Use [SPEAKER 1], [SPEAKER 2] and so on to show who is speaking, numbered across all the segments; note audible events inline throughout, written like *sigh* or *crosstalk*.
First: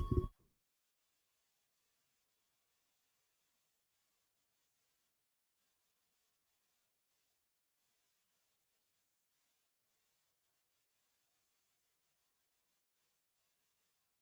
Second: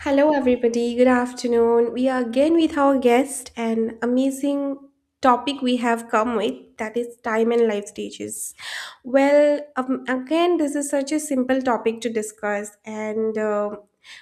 [SPEAKER 1] Hello, everybody. Good afternoon. We are again with our guest and amazing topic we have come with, that is time and life stages. Well, again, this is such a simple topic to discuss, and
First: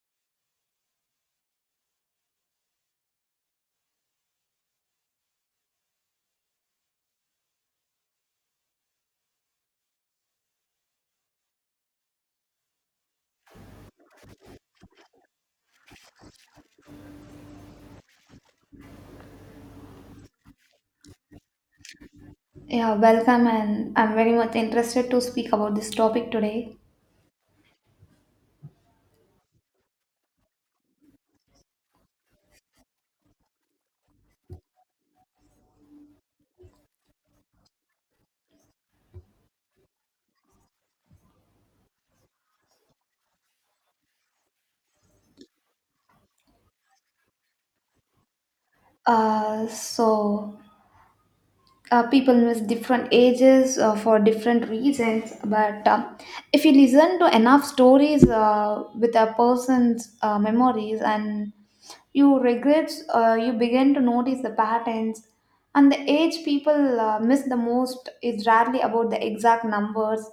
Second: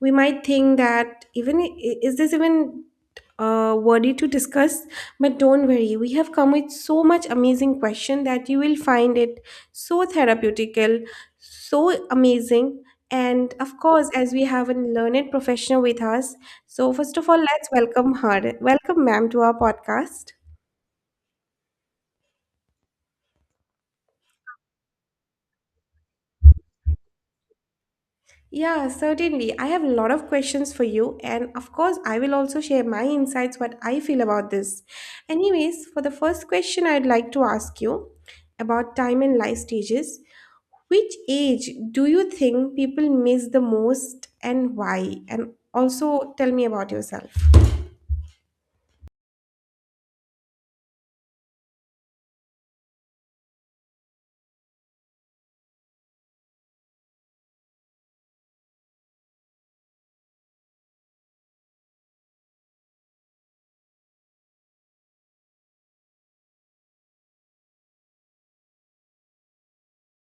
[SPEAKER 1] we might think that is this even worthy to discuss? But don't worry, we have come with so much amazing question that you will find it so therapeutical, so amazing, and of course, as we have a learned professional with us, so first of all, let's welcome her. Welcome, ma'am, to our podcast.
[SPEAKER 2] Yeah, welcome, and I'm very much interested to speak about this topic today.
[SPEAKER 1] Yeah, certainly. I have a lot of questions for you, and of course, I will also share my insights, what I feel about this. Anyways, for the first question, I'd like to ask you about time and life stages. Which age do you think people miss the most, and why? And also, tell me about yourself.
[SPEAKER 2] Uh, so, People with different ages for different reasons but if you listen to enough stories with a person's memories and you regrets, you begin to notice the patterns, and the age people miss the most is rarely about the exact numbers,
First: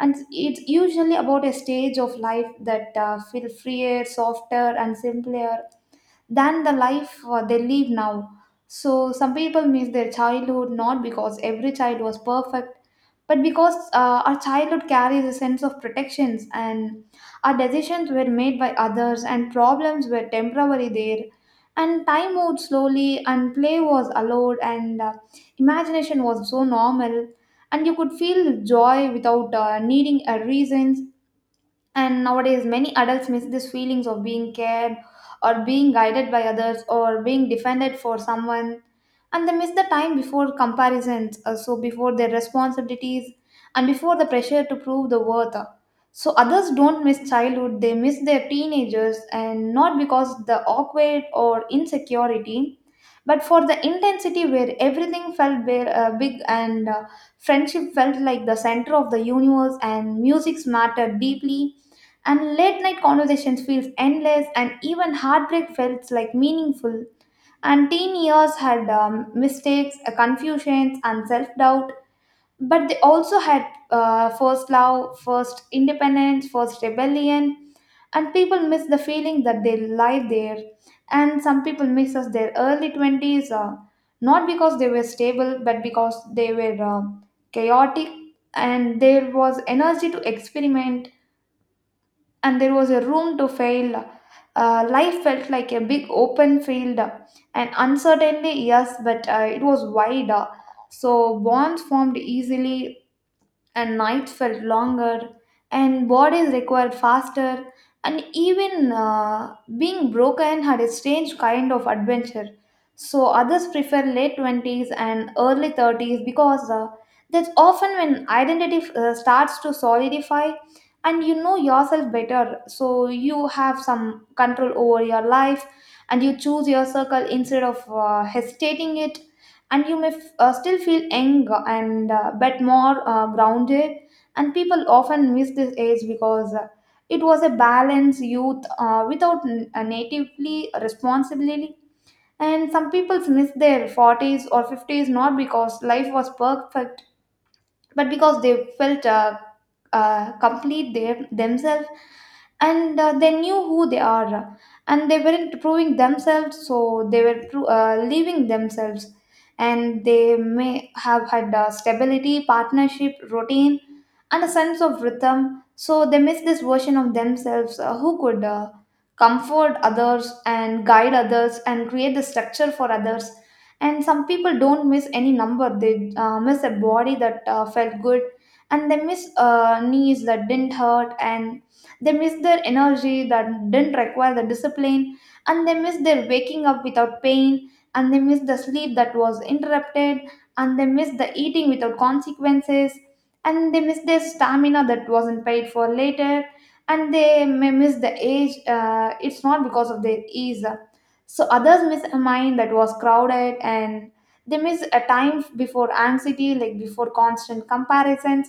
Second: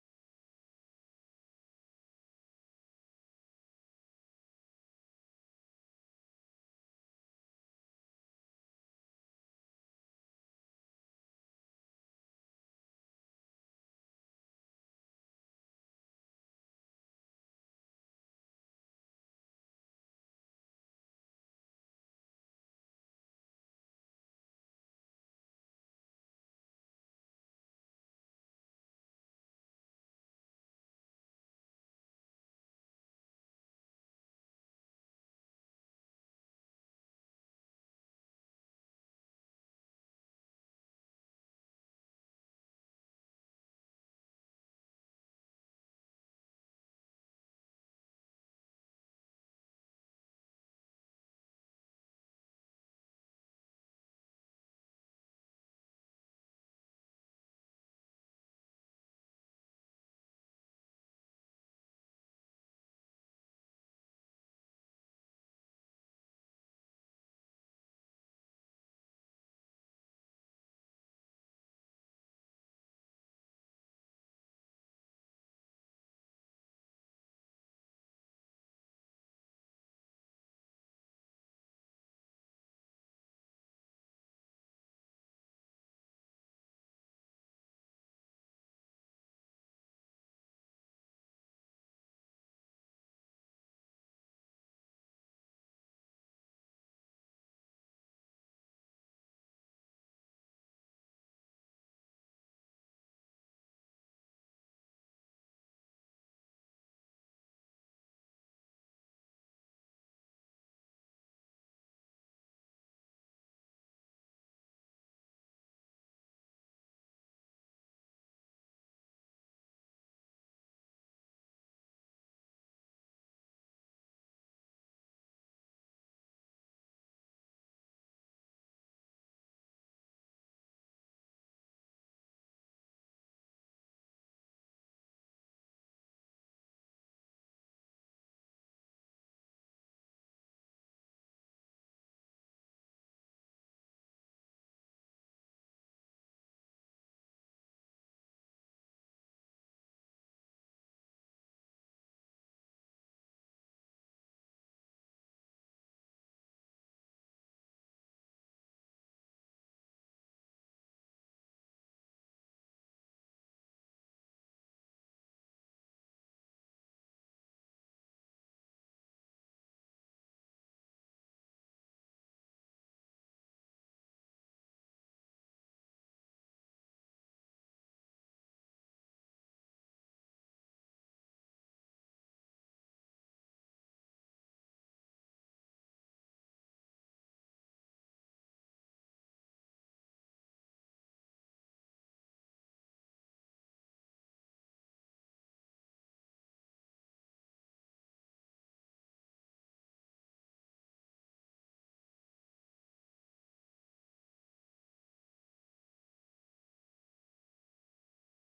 [SPEAKER 2] and it's usually about a stage of life that feel freer, softer and simpler than the life they live now. So some people miss their childhood not because every child was perfect, but because our childhood carries a sense of protections, and our decisions were made by others, and problems were temporary there. And time moved slowly, and play was allowed, and imagination was so normal, and you could feel joy without needing a reasons. And nowadays, many adults miss these feelings of being cared, or being guided by others, or being defended for someone. And they miss the time before comparisons, so before their responsibilities and before the pressure to prove the worth. So others don't miss childhood, they miss their teenagers, and not because the awkward or insecurity, but for the intensity where everything felt bare, big, and friendship felt like the center of the universe, and music mattered deeply, and late night conversations feels endless, and even heartbreak felt like meaningful. And teen years had mistakes, confusions and self-doubt, but they also had first love, first independence, first rebellion, and people miss the feeling that they lie there. And some people miss us their early 20s, not because they were stable but because they were chaotic, and there was energy to experiment, and there was a room to fail. Life felt like a big open field, and uncertainly, yes, but it was wide. So bonds formed easily, and nights felt longer, and bodies required faster, and even being broken had a strange kind of adventure. So others prefer late 20s and early 30s, because that's often when identity starts to solidify, and you know yourself better. So you have some control over your life, and you choose your circle instead of hesitating it, and you may still feel young, and but more grounded. And people often miss this age because it was a balanced youth without natively responsibility. And some people miss their 40s or 50s not because life was perfect, but because they felt complete themselves, and they knew who they are, and they weren't proving themselves, so they were leaving themselves. And they may have had stability, partnership, routine and a sense of rhythm, so they missed this version of themselves, who could comfort others, and guide others, and create the structure for others. And some people don't miss any number, they miss a body that felt good, and they miss knees that didn't hurt, and they miss their energy that didn't require the discipline, and they miss their waking up without pain, and they miss the sleep that was interrupted, and they miss the eating without consequences, and they miss their stamina that wasn't paid for later. And they may miss the age, it's not because of their ease. So others miss a mind that was crowded, and they miss a time before anxiety, like before constant comparisons,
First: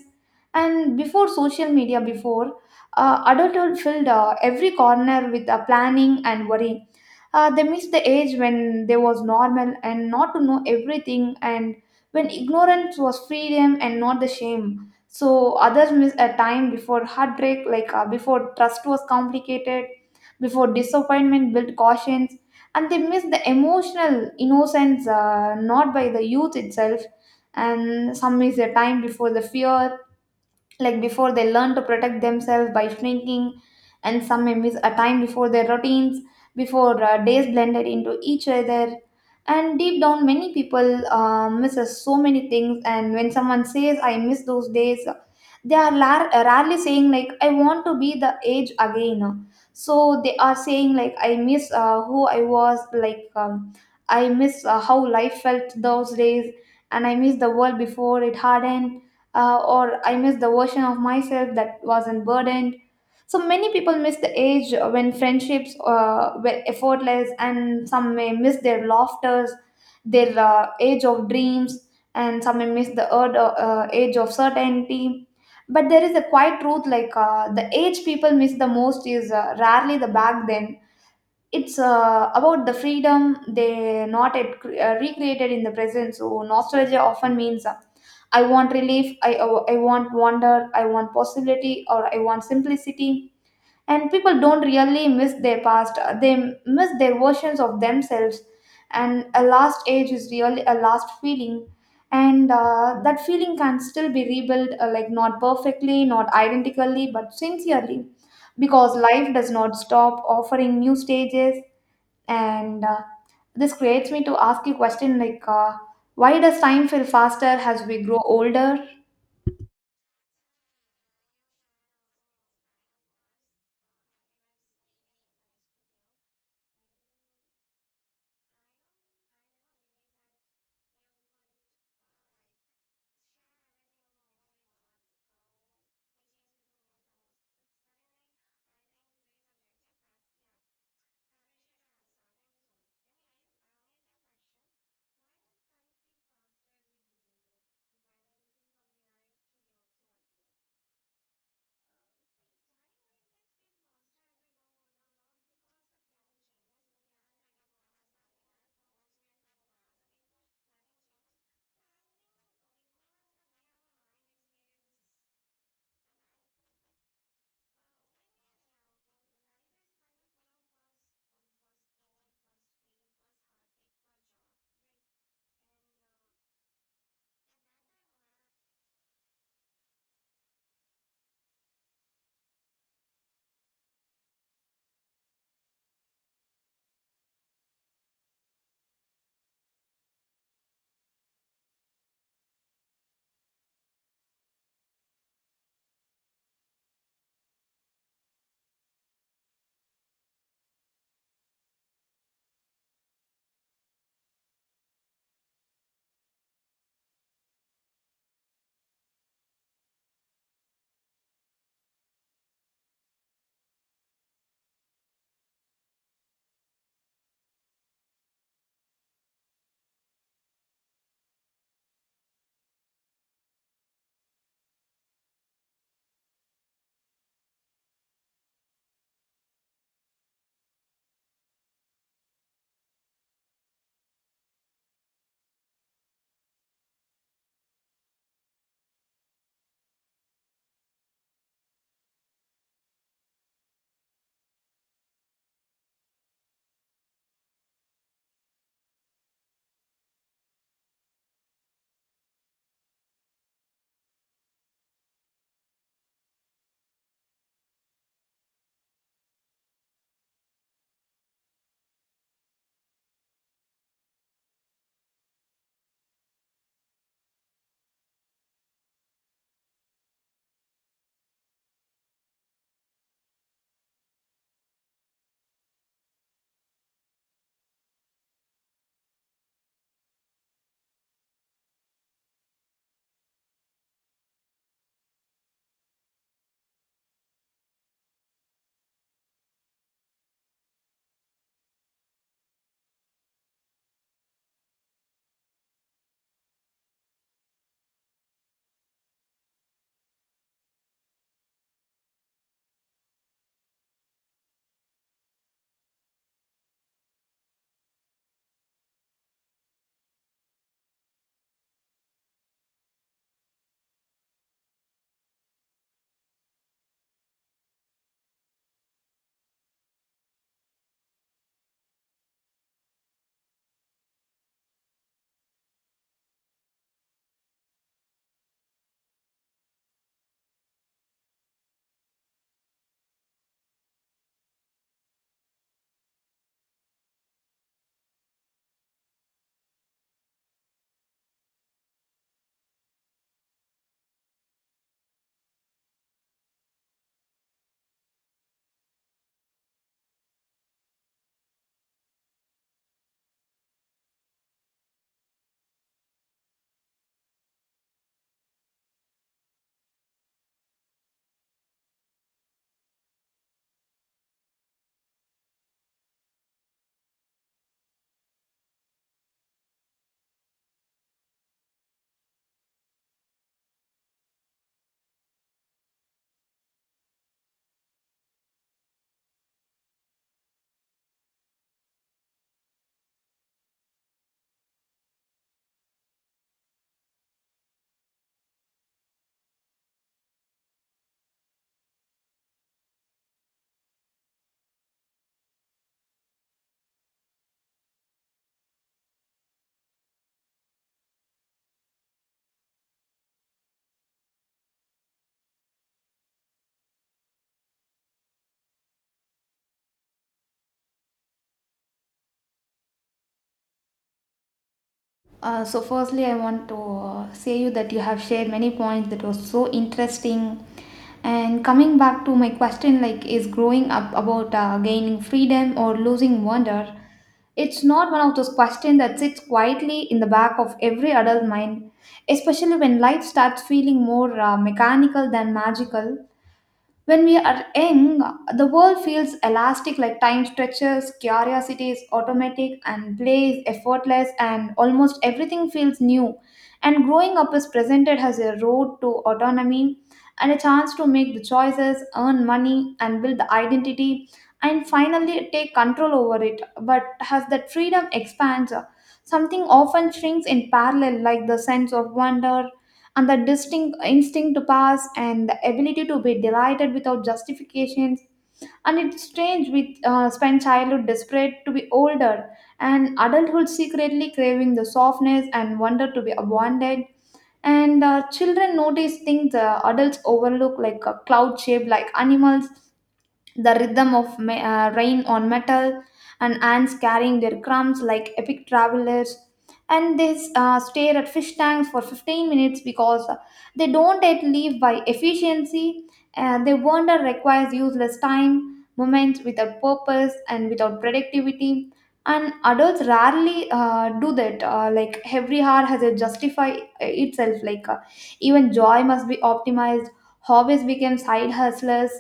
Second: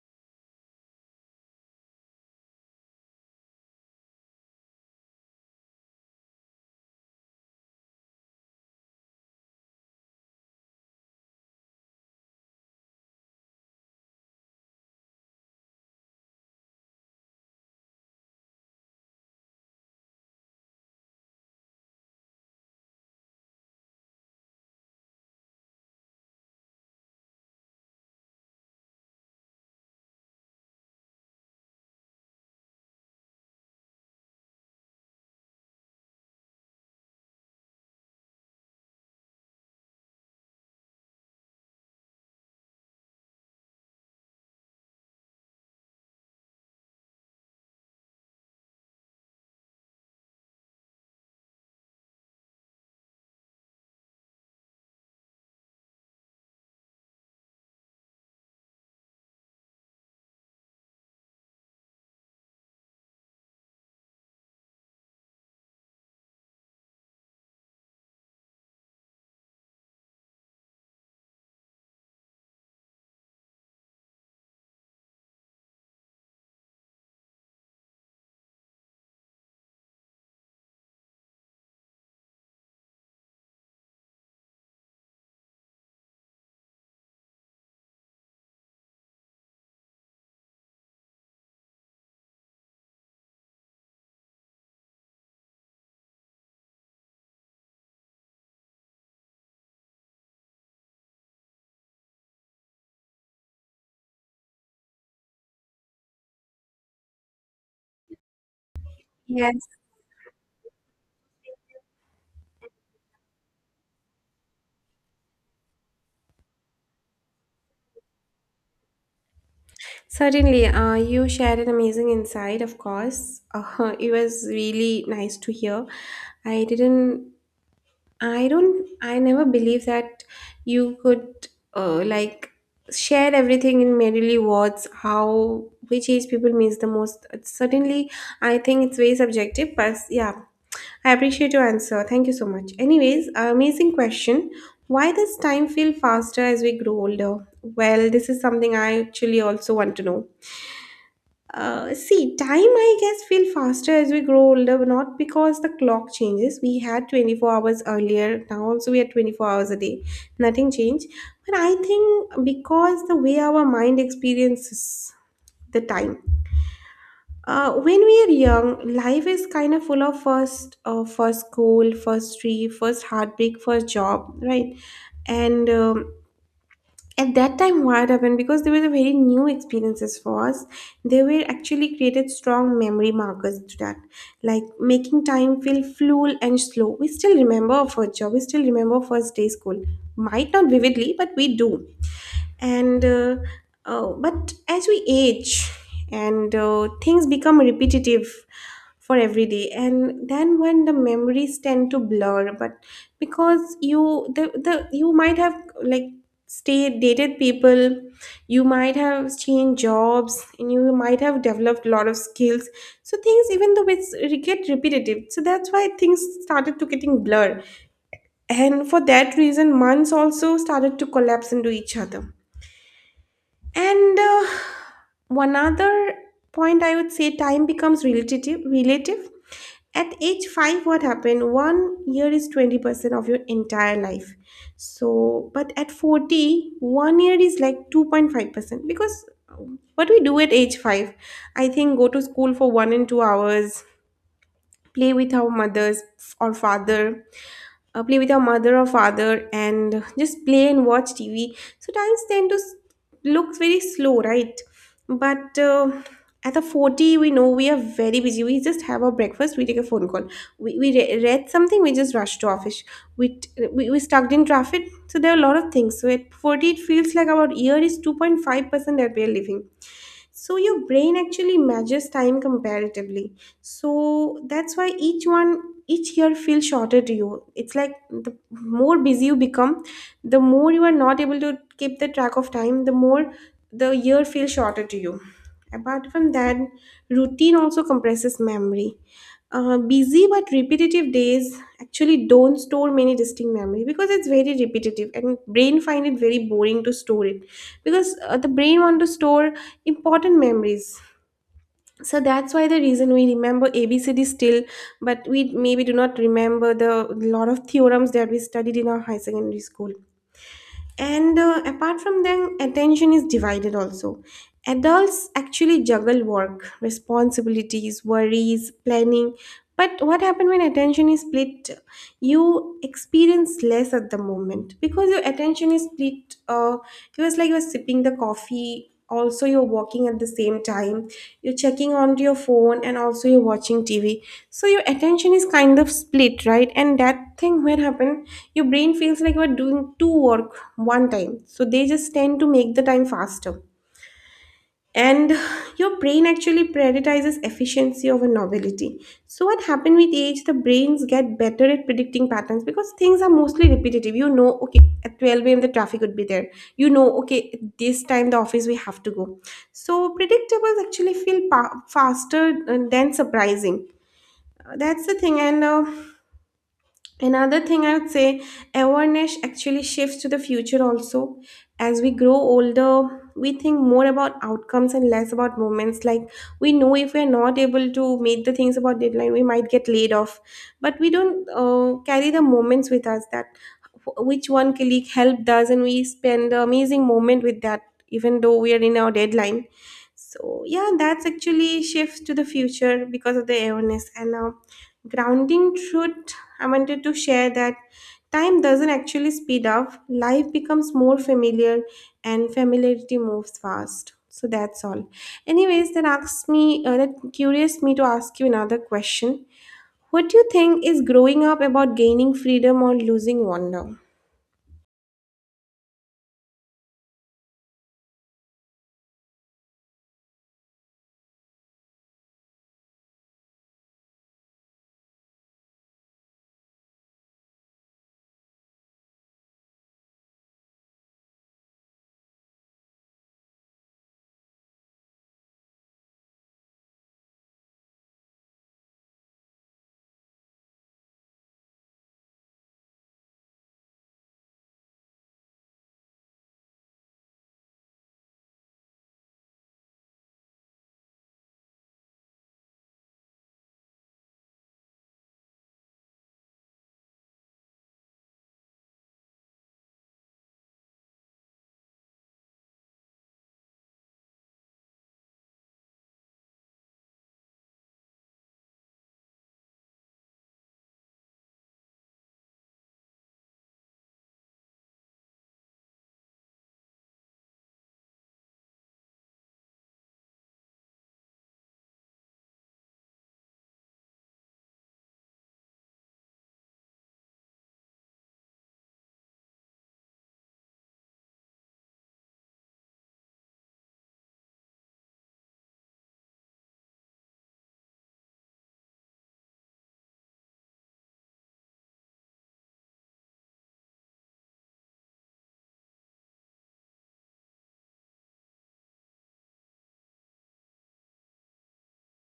[SPEAKER 2] and before social media, before adulthood filled every corner with planning and worry. They miss the age when they was normal and not to know everything, and when ignorance was freedom and not the shame. So others miss a time before heartbreak, like before trust was complicated, before disappointment built cautions, and they miss the emotional innocence, not by the youth itself. And some miss the time before the fear, like before they learn to protect themselves by shrinking. And some may miss a time before their routines, before days blended into each other. And deep down, many people misses so many things, and when someone says I miss those days, they are rarely saying like I want to be the age again. So they are saying like I miss who I was, like I miss how life felt those days, and I miss the world before it hardened, or I miss the version of myself that wasn't burdened. So many people miss the age when friendships were effortless, and some may miss their laughters, their age of dreams, and some may miss the age of certainty. But there is a quiet truth, like the age people miss the most is rarely the back then, it's about the freedom they not at, recreated in the present. So nostalgia often means I want relief, I want wonder, I want possibility, or I want simplicity. And people don't really miss their past, they miss their versions of themselves, and a last age is really a last feeling, and that feeling can still be rebuilt, like not perfectly, not identically, but sincerely, because life does
[SPEAKER 1] Yes.
[SPEAKER 2] not stop offering new stages. And this creates me to ask you a question, like why does time feel faster as we grow older?
[SPEAKER 1] Certainly, you shared an amazing insight, of course. *laughs* It was really nice to hear. I didn't, I don't, I never believed that you could uh, like share everything in merely words, how, which age people means the most. It's certainly, I think it's very subjective, but yeah, I appreciate your answer. Thank you so much. Anyways, amazing question. Why does time feel faster as we grow older? Well, this is something I actually also want to know. See, time I guess feel faster as we grow older, but not because the clock changes. We had 24 hours earlier, now also we are 24 hours a day. Nothing changed. But I think because the way our mind experiences the time. When we are young, life is kind of full of first, first school, first tree, first heartbreak, first job, right? And At that time what happened, because they were the very new experiences for us, they were actually created strong memory markers to that, like making time feel fluid and slow. We still remember our first job, we still remember first day school, might not vividly but we do. And But as we age and things become repetitive for every day, and then when the memories tend to blur. But because you the you might have like stayed dated people, you might have changed jobs, and you might have developed a lot of skills, so things even though it get repetitive, so that's why things started to getting blur, and for that reason months also started to collapse into each other. And One other point I would say, time becomes relative. At age 5, what happened? One year is 20% of your entire life. So, but at 40, one year is like 2.5%, because what we do at age 5, I think, go to school for 1 and 2 hours, play with our mothers or father, play with our mother or father and just play and watch tv, so times tend look very slow, right? But at the 40 we know we are very busy, we just have our breakfast, we take a phone call, read something, we just rush to office, we, t- we stuck in traffic, so there are a lot of things, so at 40 it feels like our year is 2.5% that we are living. So your brain actually measures time comparatively, so that's why each year feels shorter to you. It's like the more busy you become, the more you are not able to keep the track of time, the more the year feels shorter to you. Apart from that, routine also compresses memory. Busy but repetitive days actually don't store many distinct memory because it's very repetitive, and brain find it very boring to store it, because the brain want to store important memories. So that's why the reason we remember abcd still, but we maybe do not remember the lot of theorems that we studied in our high secondary school. And Apart from them, attention is divided also. Adults actually juggle work, responsibilities, worries, planning, but what happens when attention is split? You experience less at the moment because your attention is split. It was like you're sipping the coffee also, you're working at the same time, you're checking on your phone and also you're watching tv, so your attention is kind of split, right? And that thing when happen, your brain feels like you're doing two work one time, so they just tend to make the time faster. And your brain actually prioritizes efficiency over novelty. So what happened with age, the brains get better at predicting patterns because things are mostly repetitive. You know, okay, at 12 a.m the traffic would be there, you know, okay, at this time the office we have to go. So predictables actually feel faster than surprising. That's the thing. And Another thing I would say, awareness actually shifts to the future also. As we grow older, we think more about outcomes and less about moments. Like we know if we're not able to meet the things about deadline, we might get laid off. But we don't carry the moments with us, that which one colleague helped us, and we spend the amazing moment with that, even though we are in our deadline. So yeah, that's actually shifts to the future because of the awareness. And. Grounding truth, I wanted to share that time doesn't actually speed up, life becomes more familiar, and familiarity moves fast. So that's all. Anyways, that asks me, that curious me to ask you another question. What do you think, is growing up about gaining freedom or losing wonder?
[SPEAKER 2] So firstly I want to say you that you have shared many points that was so interesting. And coming back to my question, like, is growing up about gaining freedom or losing wonder? It's not one of those questions that sits quietly in the back of every adult mind, especially when life starts feeling more mechanical than magical. When we are young, the world feels elastic, like time stretches, curiosity is automatic, and play is effortless, and almost everything feels new. And growing up is presented as a road to autonomy, and a chance to make the choices, earn money, and build the identity, and finally take control over it. But as that freedom expands, something often shrinks in parallel, like the sense of wonder, and the distinct instinct to pass, and the ability to be delighted without justifications. And it's strange, we spend childhood desperate to be older, and adulthood secretly craving the softness and wonder to be abandoned. And children notice things adults overlook, like a cloud shaped like animals, the rhythm of rain on metal, and ants carrying their crumbs like epic travelers. And they stare at fish tanks for 15 minutes because they don't yet live by efficiency, and their wonder requires useless time moments without purpose and without productivity. And adults rarely do that, like every hour has a justify itself, like even joy must be optimized. Hobbies become side hustlers,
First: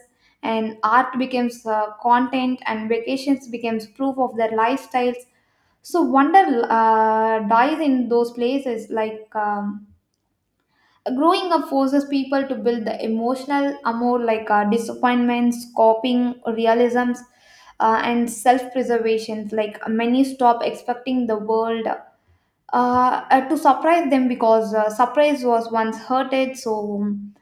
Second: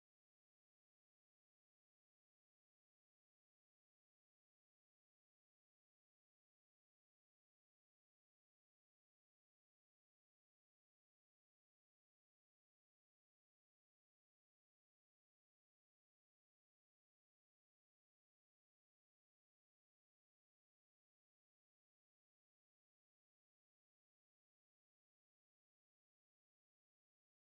[SPEAKER 2] and art becomes content, and vacations becomes proof of their lifestyles. So wonder dies in those places, like growing up forces people to build the emotional amour, like disappointments, coping realisms, and self preservation, like many stop expecting the world to surprise them, because surprise was once hurted. So,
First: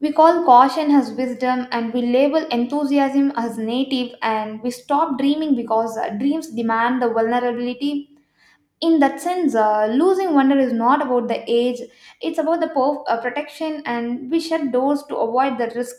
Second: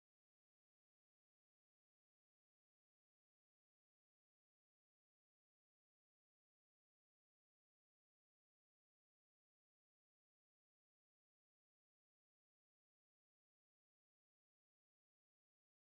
[SPEAKER 2] we call caution as wisdom, and we label enthusiasm as native, and we stop dreaming because dreams demand the vulnerability. In that sense, losing wonder is not about the age, it's about the protection, and we shut doors to avoid the risk.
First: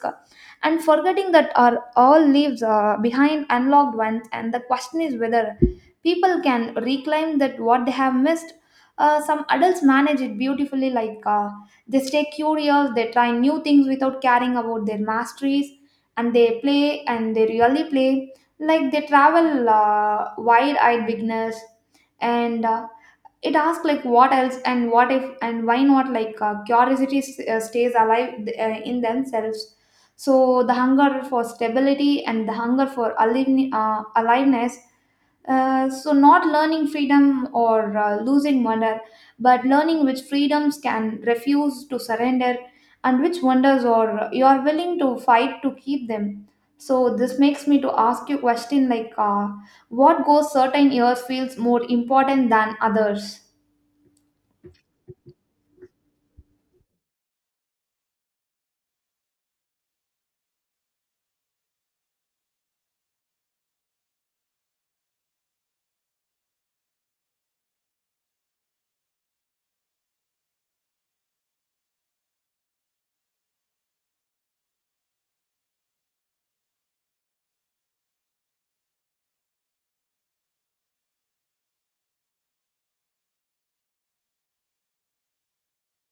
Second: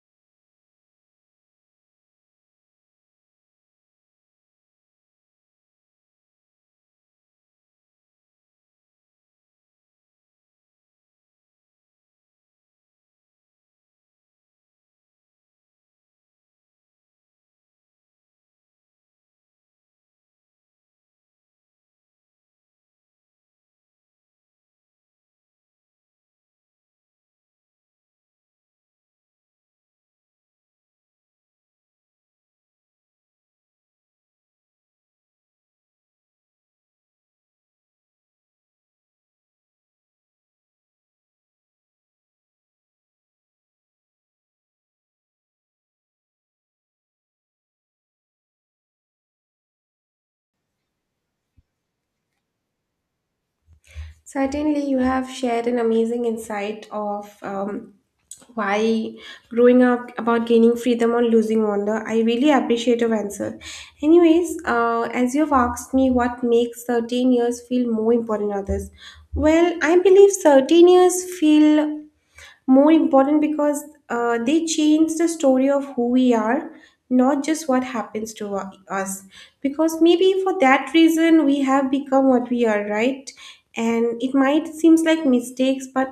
[SPEAKER 2] And forgetting that our all leaves behind unlocked ones, and the question is whether people can reclaim that what they have missed. Some adults manage it beautifully, like they stay curious, they try new things without caring about their masteries, and they play and they really play. Like they travel wide eyed beginners, and it asks like what else, and what if, and why not, like curiosity stays alive in themselves. So the hunger for stability and the hunger for aliveness, so not learning freedom or losing wonder, but learning which freedoms can refuse to surrender, and which wonders or you are willing to fight to keep them. So this makes me to ask you question, like what goes certain years feels more important than others.
[SPEAKER 1] Certainly, you have shared an amazing insight of why growing up about gaining freedom or losing wonder. I really appreciate your answer. Anyways, as you've asked me what makes 13 years feel more important than others, well, I believe 13 years feel more important because they change the story of who we are, not just what happens to us, because maybe for that reason we have become what we are, right? And it might seems like mistakes, but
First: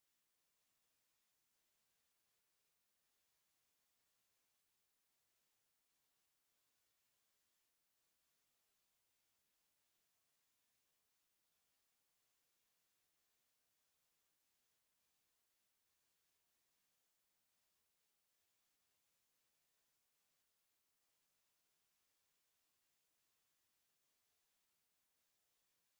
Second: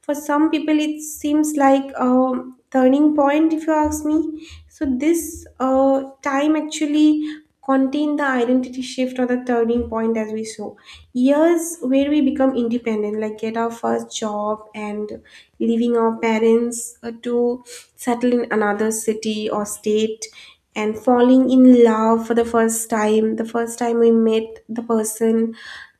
[SPEAKER 1] for some people it seems like a turning point, if you ask me. So this time actually contain the identity shift or the turning point, as we saw, years where we become independent, like get our first job and leaving our parents to settle in another city or state, and falling in love for the first time, the first time we met the person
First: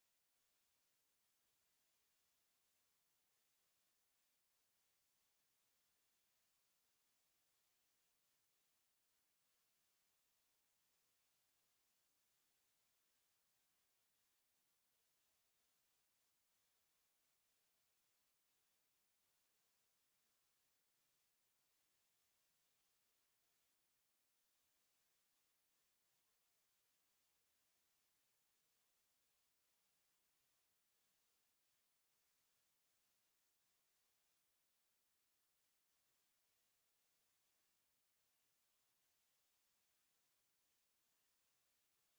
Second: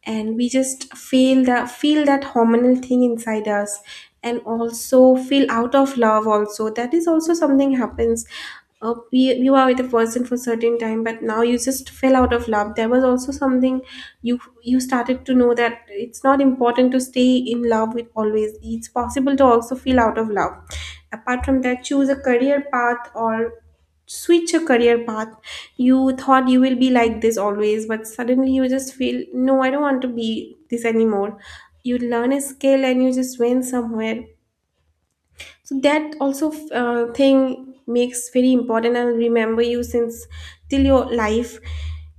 [SPEAKER 1] and we just feel that hormonal thing inside us, and also feel out of love also, that is also something happens. You are with a person for certain time but now you just fell out of love, there was also something, you started to know that it's not important to stay in love with always, it's possible to also feel out of love. Apart from that, choose a career path or switch a career path, you thought you will be like this always but suddenly you just feel no, I don't want to be this anymore, you learn a skill and you just went somewhere. So that also thing makes very important. I'll remember you since till your life,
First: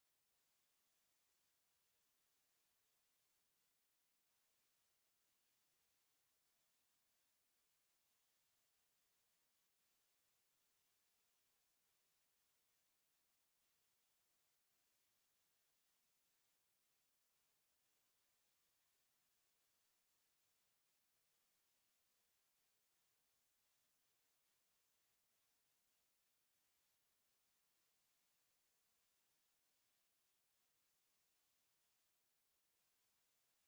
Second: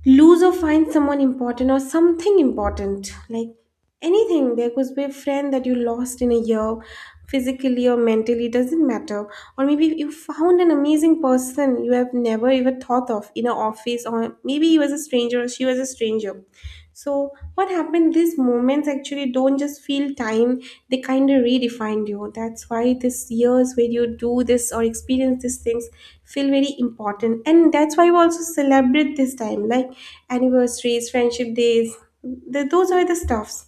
[SPEAKER 1] lose or find someone important or something important, like anything, there could be a friend that you lost in a year, physically or mentally, doesn't matter. Or maybe you found an amazing person you have never even thought of in an office, or maybe he was a stranger or she was a stranger. So what happened? These moments actually don't just feel time; they kind of redefine you. That's why these years where you do this or experience these things feel very important, and that's why we also celebrate this time, like anniversaries, friendship days. Th Those are the stuffs.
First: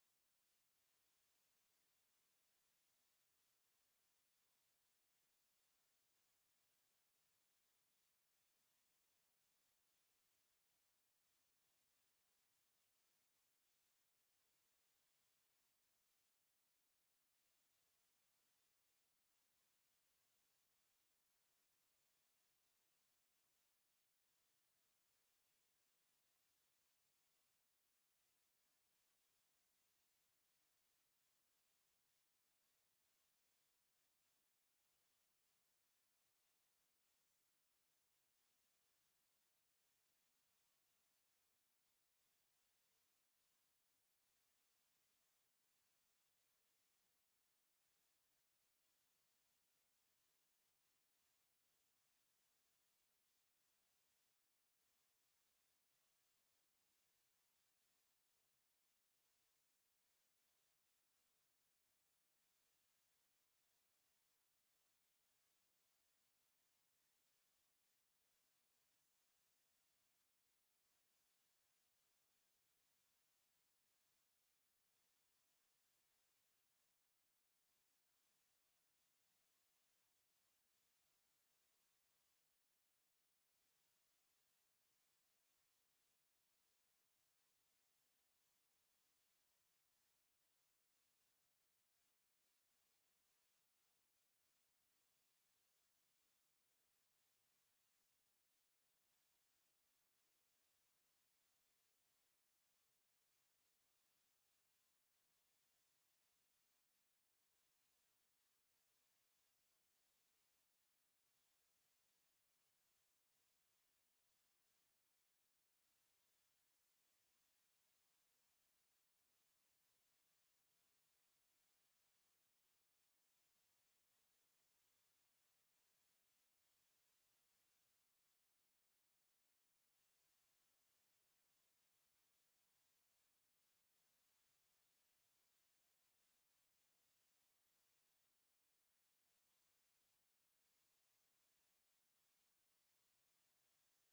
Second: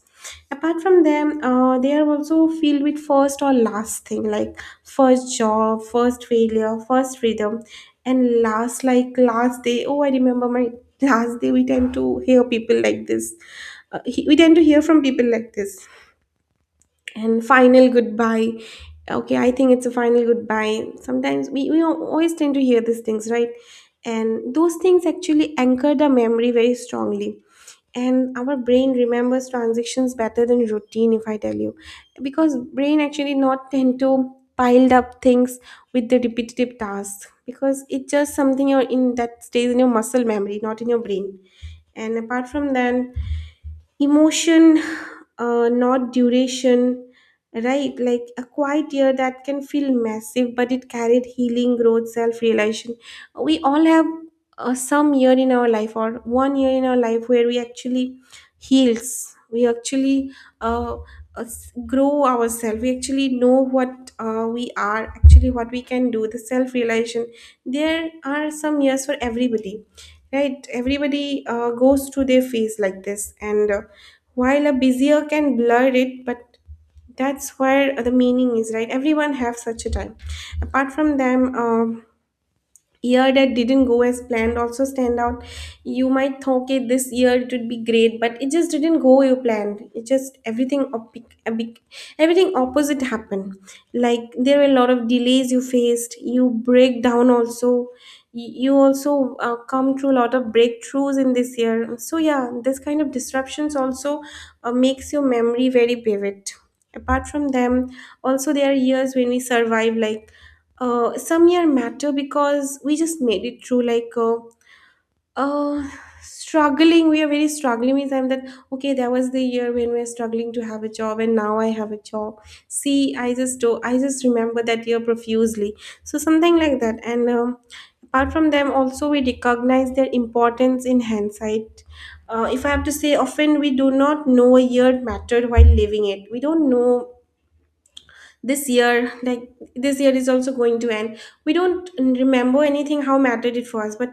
[SPEAKER 1] Apart from them, they are also filled with first or last thing, like first job, first failure, first freedom, and last, like last day. Oh, I remember my last day, we tend to hear people like this, we tend to hear from people like this, and final goodbye. Okay, I think it's a final goodbye, sometimes we always tend to hear these things, right? And those things actually anchor the memory very strongly, and our brain remembers transactions better than routine, if I tell you, because brain actually not tend to piled up things with the repetitive tasks, because it's just something you're in that stays in your muscle memory, not in your brain. And apart from that, emotion, not duration, right? Like a quiet year that can feel massive but it carried healing, growth, self-realization. We all have some year in our life or one year in our life where we actually heals, we actually uh, grow ourselves, we actually know what we are actually, what we can do, the self-realization. There are some years for everybody, right? Everybody goes through their phase like this. And While a busier can blur it, but that's where the meaning is, right? Everyone have such a time. Apart from them, year that didn't go as planned also stand out. You might think okay, this year it would be great, but it just didn't go, you planned it, just everything op- a big- everything opposite happened, like there were a lot of delays you faced, you break down also. You also come through a lot of breakthroughs in this year, so yeah, this kind of disruptions also makes your memory very vivid. Apart from them, also there are years when we survive, like some year matter because we just made it through, like uh, struggling, we are very struggling means I'm that, okay, there was the year when we are struggling to have a job and now I have a job. See, I just do, I just remember that year profusely. So something like that. And Apart from them also, we recognize their importance in hindsight. If I have to say, often we do not know a year mattered while living it, we don't know this year, like this year is also going to end, we don't remember anything how mattered it was. But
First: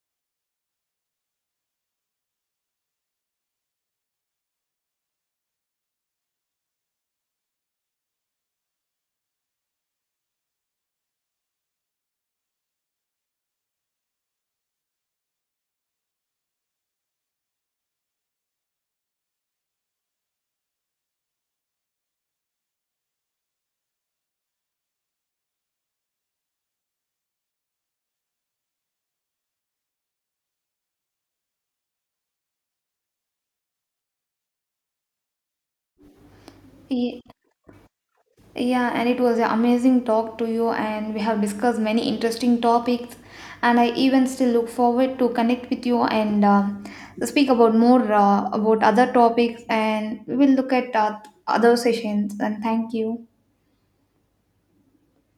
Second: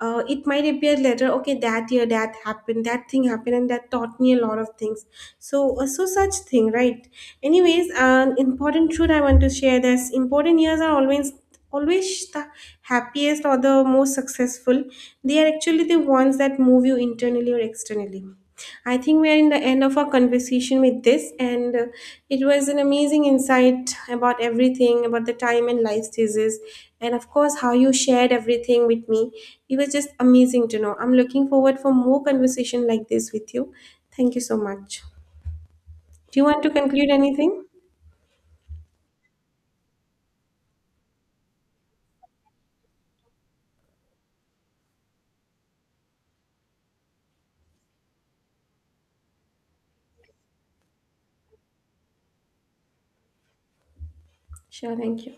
[SPEAKER 1] it might appear later, okay, that year that happened, that thing happened, and that taught me a lot of things. So so such thing, right? Anyways, an important truth I want to share, this important years are always the happiest or the most successful, they are actually the ones that move you internally or externally. I think we are in the end of our conversation with this, and it was an amazing insight about everything about the time and life stages, and of course, how you shared everything with me. It was just amazing to know. I'm looking forward for more conversation like this with you. Thank you so much. Do you want to conclude
[SPEAKER 2] Ye-
[SPEAKER 1] anything?
[SPEAKER 2] Yeah, and it was an amazing talk to you, and we have discussed many interesting topics. And I even still look forward to connect with you, and speak about more about other topics. And we will look at other sessions. And thank you.
[SPEAKER 1] Sure, thank you.